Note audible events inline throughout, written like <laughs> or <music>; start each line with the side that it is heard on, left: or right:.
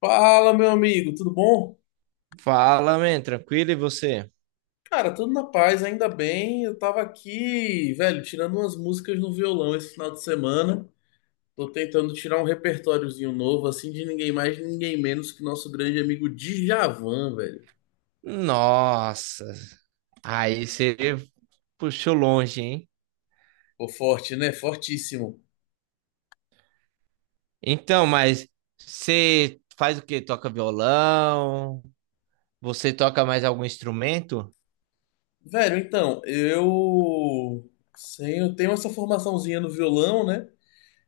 left: Fala, meu amigo, tudo bom?
right: Fala, man, tranquilo e você?
left: Cara, tudo na paz, ainda bem. Eu tava aqui, velho, tirando umas músicas no violão esse final de semana. Tô tentando tirar um repertóriozinho novo, assim, de ninguém mais, ninguém menos que nosso grande amigo Djavan, velho.
right: Nossa, aí você puxou longe, hein?
left: Pô, forte, né? Fortíssimo.
right: Então, mas você faz o quê? Toca violão? Você toca mais algum instrumento?
left: Velho, então, eu, sim, eu tenho essa formaçãozinha no violão, né?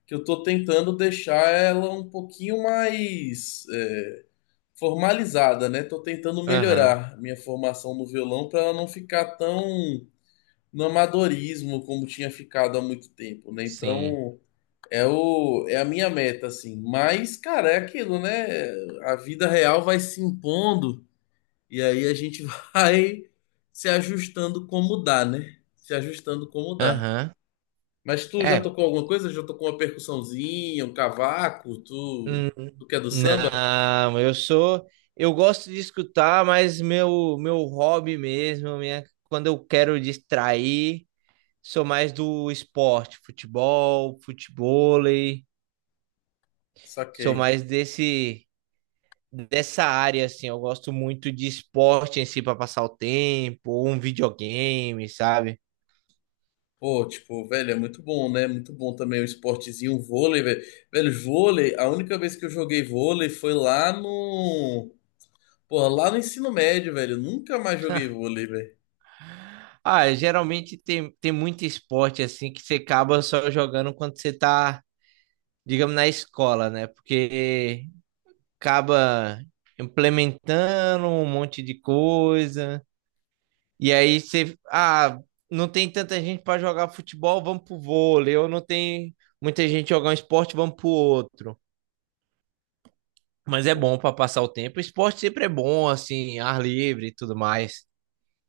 left: Que eu tô tentando deixar ela um pouquinho mais. Formalizada, né? Tô tentando
right: Aham,
left: melhorar minha formação no violão para ela não ficar tão no amadorismo como tinha ficado há muito tempo, né?
right: sim.
left: Então, é o é a minha meta assim. Mas, cara, é aquilo, né? A vida real vai se impondo e aí a gente <laughs> vai se ajustando como dá, né? Se ajustando como dá.
right: Aham.
left: Mas tu já
right: É,
left: tocou alguma coisa? Já tocou uma percussãozinha, um cavaco? Tu,
right: hum,
left: tu que é do samba?
right: não, eu sou. Eu gosto de escutar, mas meu hobby mesmo, minha, quando eu quero distrair, sou mais do esporte, futebol, futevôlei. Sou
left: Saquei.
right: mais desse dessa área assim, eu gosto muito de esporte em si para passar o tempo, ou um videogame, sabe?
left: Pô, tipo, velho, é muito bom, né? Muito bom também o esportezinho, o vôlei, velho. Velho, vôlei, a única vez que eu joguei vôlei foi lá no. Pô, lá no ensino médio, velho. Eu nunca mais joguei vôlei, velho.
right: Ah, geralmente tem muito esporte assim que você acaba só jogando quando você tá, digamos, na escola, né? Porque acaba implementando um monte de coisa. E aí você, não tem tanta gente para jogar futebol, vamos pro vôlei, ou não tem muita gente jogar um esporte, vamos pro outro. Mas é bom para passar o tempo. Esporte sempre é bom, assim, ar livre e tudo mais.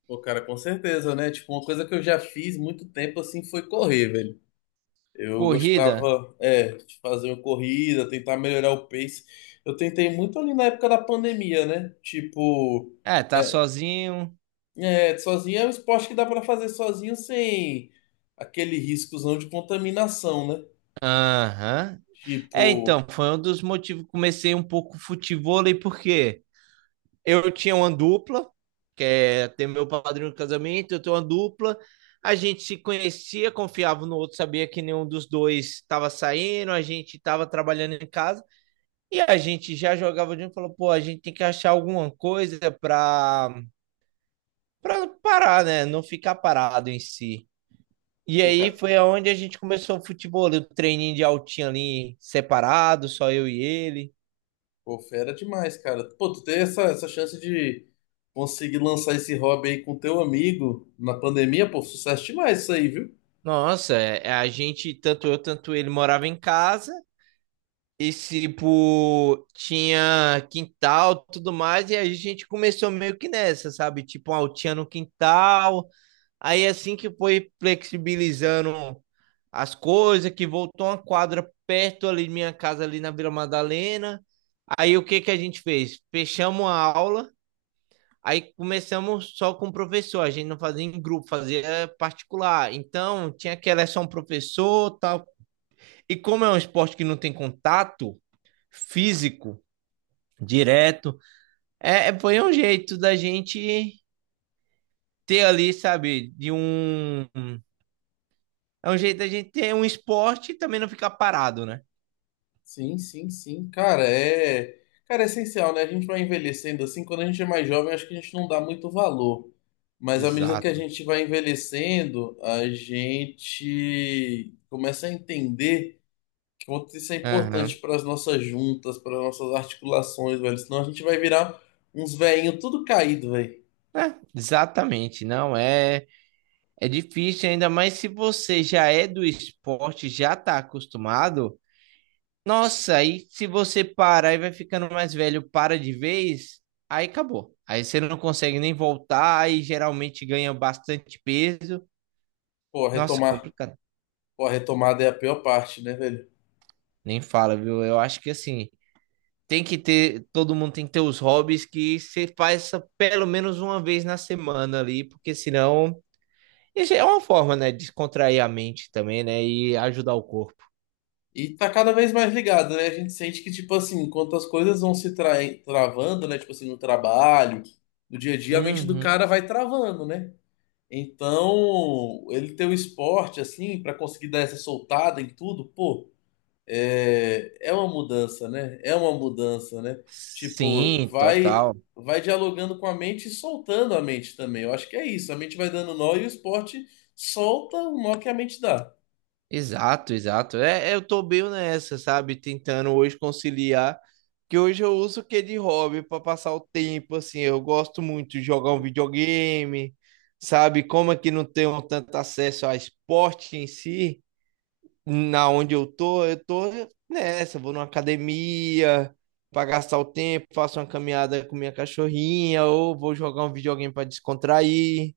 left: Pô, cara, com certeza, né? Tipo, uma coisa que eu já fiz muito tempo assim foi correr, velho. Eu
right: Corrida,
left: gostava, é, de fazer uma corrida, tentar melhorar o pace. Eu tentei muito ali na época da pandemia, né? Tipo.
right: é, tá
left: É,
right: sozinho.
left: É, sozinho é um esporte que dá pra fazer sozinho sem aquele riscozão de contaminação, né?
right: Aham.
left: Tipo,
right: É, então, foi um dos motivos que comecei um pouco futevôlei, porque eu tinha uma dupla, que é ter meu padrinho no casamento, eu tenho uma dupla. A gente se conhecia, confiava no outro, sabia que nenhum dos dois estava saindo, a gente estava trabalhando em casa e a gente já jogava junto, e falou, pô, a gente tem que achar alguma coisa para parar, né? Não ficar parado em si. E
left: pô,
right: aí
left: cara,
right: foi aonde a gente começou o futebol, o treininho de altinha ali separado, só eu e ele.
left: pô, fera demais, cara. Pô, tu ter essa chance de conseguir lançar esse hobby aí com teu amigo na pandemia, pô, sucesso demais isso aí, viu?
right: Nossa, é, é, a gente, tanto eu, tanto ele, morava em casa. E, tipo, tinha quintal, tudo mais, e aí a gente começou meio que nessa, sabe? Tipo, uma altinha no quintal. Aí assim que foi flexibilizando as coisas, que voltou uma quadra perto ali de minha casa, ali na Vila Madalena. Aí o que que a gente fez? Fechamos a aula, aí começamos só com o professor. A gente não fazia em grupo, fazia particular. Então tinha que era só um professor, tal. E como é um esporte que não tem contato físico direto, é, foi um jeito da gente ter ali, sabe, de um é um jeito da gente ter um esporte e também não ficar parado, né?
left: Sim, sim, sim. Cara, é. Cara, é essencial, né? A gente vai envelhecendo assim. Quando a gente é mais jovem, acho que a gente não dá muito valor. Mas à medida que a
right: Exato.
left: gente vai envelhecendo, a gente começa a entender quanto isso é
right: Aham.
left: importante para as nossas juntas, para as nossas articulações, velho. Senão a gente vai virar uns velhinhos tudo caído, velho.
right: É, exatamente. Não é. É difícil, ainda mais se você já é do esporte, já tá acostumado. Nossa, aí se você parar e vai ficando mais velho, para de vez, aí acabou. Aí você não consegue nem voltar, aí geralmente ganha bastante peso.
left: Pô,
right: Nossa,
left: retomar.
right: complicado.
left: Pô, a retomada é a pior parte, né, velho?
right: Nem fala, viu? Eu acho que assim, tem que ter, todo mundo tem que ter os hobbies que você faz pelo menos uma vez na semana ali, porque senão isso é uma forma, né, de descontrair a mente também, né, e ajudar o corpo.
left: E tá cada vez mais ligado, né? A gente sente que, tipo assim, enquanto as coisas vão se travando, né? Tipo assim, no trabalho, no dia a dia, a mente do
right: Uhum.
left: cara vai travando, né? Então, ele ter o esporte, assim, para conseguir dar essa soltada em tudo, pô, é, é uma mudança, né? É uma mudança, né? Tipo,
right: Sim,
left: vai
right: total.
left: vai dialogando com a mente e soltando a mente também. Eu acho que é isso. A mente vai dando nó e o esporte solta o nó que a mente dá.
right: Exato, exato. É, eu tô bem nessa, sabe? Tentando hoje conciliar, que hoje eu uso o que de hobby para passar o tempo, assim, eu gosto muito de jogar um videogame, sabe? Como é que não tenho tanto acesso a esporte em si, na onde eu tô nessa, vou numa academia para gastar o tempo, faço uma caminhada com minha cachorrinha, ou vou jogar um videogame para descontrair,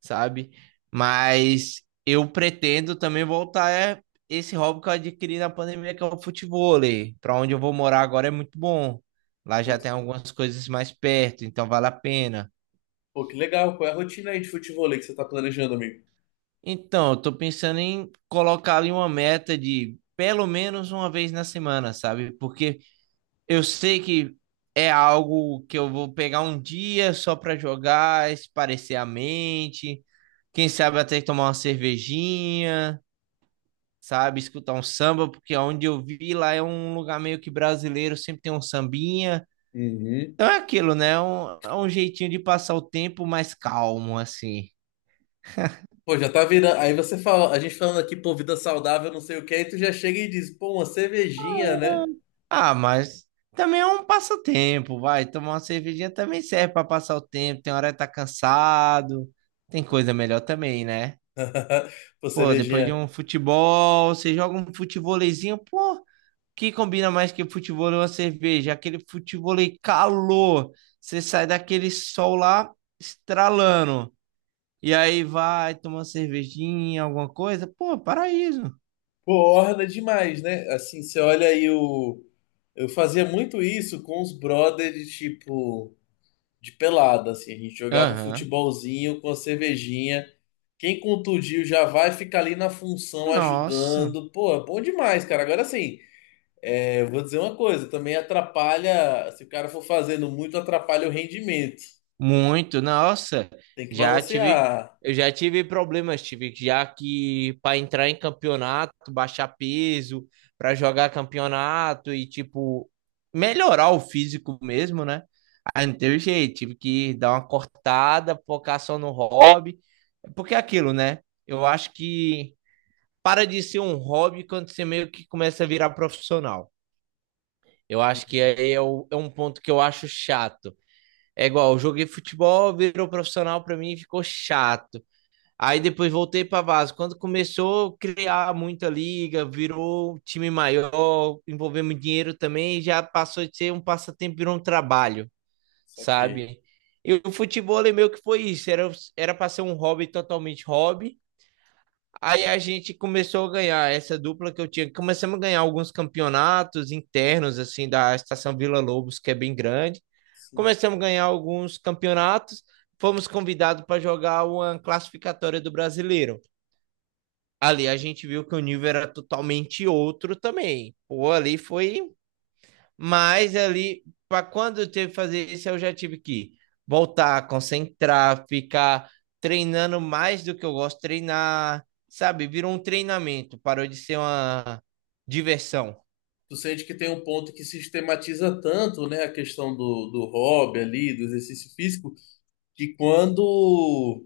right: sabe? Mas eu pretendo também voltar esse hobby que eu adquiri na pandemia, que é o futevôlei. Para onde eu vou morar agora é muito bom. Lá
left: Pô,
right: já
left: que
right: tem algumas coisas mais perto, então vale a pena.
left: pô, que legal. Qual é a rotina aí de futevôlei que você tá planejando, amigo?
right: Então, eu tô pensando em colocar ali uma meta de pelo menos uma vez na semana, sabe? Porque eu sei que é algo que eu vou pegar um dia só para jogar, espairecer a mente, quem sabe até tomar uma cervejinha, sabe, escutar um samba, porque onde eu vi lá é um lugar meio que brasileiro, sempre tem um sambinha.
left: Uhum.
right: Então é aquilo, né? É um jeitinho de passar o tempo mais calmo, assim.
left: Pô, já tá virando. Aí você fala, a gente falando aqui, pô, vida saudável, não sei o que, aí tu já chega e diz, pô, uma cervejinha,
right: Ah,
left: né?
right: mas também é um passatempo, vai. Tomar uma cervejinha também serve para passar o tempo. Tem hora que tá cansado, tem coisa melhor também, né?
left: <laughs> Pô,
right: Pô, depois de
left: cervejinha.
right: um futebol, você joga um futevôleizinho, pô, que combina mais que futevôlei e uma cerveja? Aquele futevôlei calor, você sai daquele sol lá estralando, e aí vai tomar uma cervejinha, alguma coisa, pô, paraíso.
left: Pô, orna demais, né? Assim, você olha aí o. Eu fazia muito isso com os brothers de tipo de pelada, assim. A gente jogava um
right: Aham.
left: futebolzinho com a cervejinha. Quem contundiu já vai ficar ali na função
right: Nossa.
left: ajudando. Pô, é bom demais, cara. Agora sim, é, eu vou dizer uma coisa, também atrapalha, se o cara for fazendo muito, atrapalha o rendimento.
right: Muito, nossa,
left: Tem que
right: já tive,
left: balancear.
right: eu já tive problemas, tive já que para entrar em campeonato, baixar peso, para jogar campeonato e tipo melhorar o físico mesmo, né? Aí não teve jeito, tive que dar uma cortada, focar só no hobby, porque é aquilo, né? Eu acho que para de ser um hobby quando você meio que começa a virar profissional. Eu acho que
left: Hum,
right: aí é, é um ponto que eu acho chato. É igual, eu joguei futebol, virou profissional pra mim e ficou chato. Aí depois voltei pra Vaso. Quando começou a criar muita liga, virou um time maior, envolveu muito dinheiro também, já passou de ser um passatempo, virou um trabalho,
left: saquei.
right: sabe? E o futebol é meio que foi isso, era pra ser um hobby totalmente hobby. Aí a gente começou a ganhar essa dupla que eu tinha. Começamos a ganhar alguns campeonatos internos, assim, da Estação Vila Lobos, que é bem grande.
left: Sim.
right: Começamos a ganhar alguns campeonatos. Fomos convidados para jogar uma classificatória do Brasileiro. Ali a gente viu que o nível era totalmente outro também. Pô, ali foi mas ali, para quando eu teve que fazer isso, eu já tive que voltar, concentrar, ficar treinando mais do que eu gosto de treinar, sabe? Virou um treinamento, parou de ser uma diversão.
left: Tu sente que tem um ponto que sistematiza tanto, né, a questão do hobby ali, do exercício físico, que quando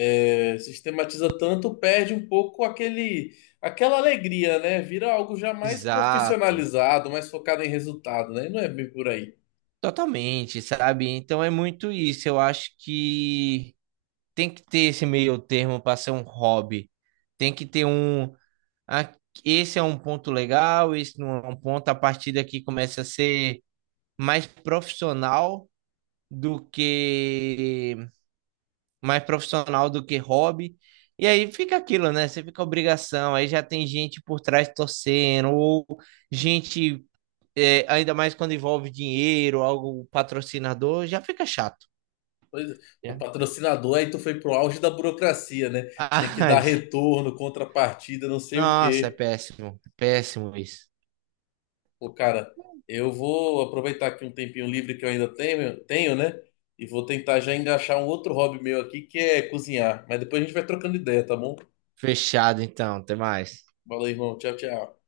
left: é, sistematiza tanto, perde um pouco aquele, aquela alegria, né? Vira algo já mais
right: Exato,
left: profissionalizado, mais focado em resultado, né? Não é bem por aí.
right: totalmente, sabe? Então é muito isso. Eu acho que tem que ter esse meio termo para ser um hobby. Tem que ter um. Ah, Esse é um ponto legal, esse não é um ponto. A partir daqui começa a ser mais profissional do que mais profissional do que hobby. E aí fica aquilo, né? Você fica obrigação, aí já tem gente por trás torcendo, ou gente, é, ainda mais quando envolve dinheiro, algo patrocinador, já fica chato,
left: Pois é, o
right: né?
left: patrocinador, aí tu foi pro auge da burocracia, né? Tem que
right: Ah,
left: dar
right: <laughs>
left: retorno, contrapartida, não sei o
right: nossa,
left: quê.
right: é péssimo isso.
left: Pô, cara, eu vou aproveitar aqui um tempinho livre que eu ainda tenho, né? E vou tentar já engaixar um outro hobby meu aqui, que é cozinhar. Mas depois a gente vai trocando ideia, tá bom?
right: Fechado então, até mais.
left: Valeu, irmão. Tchau, tchau.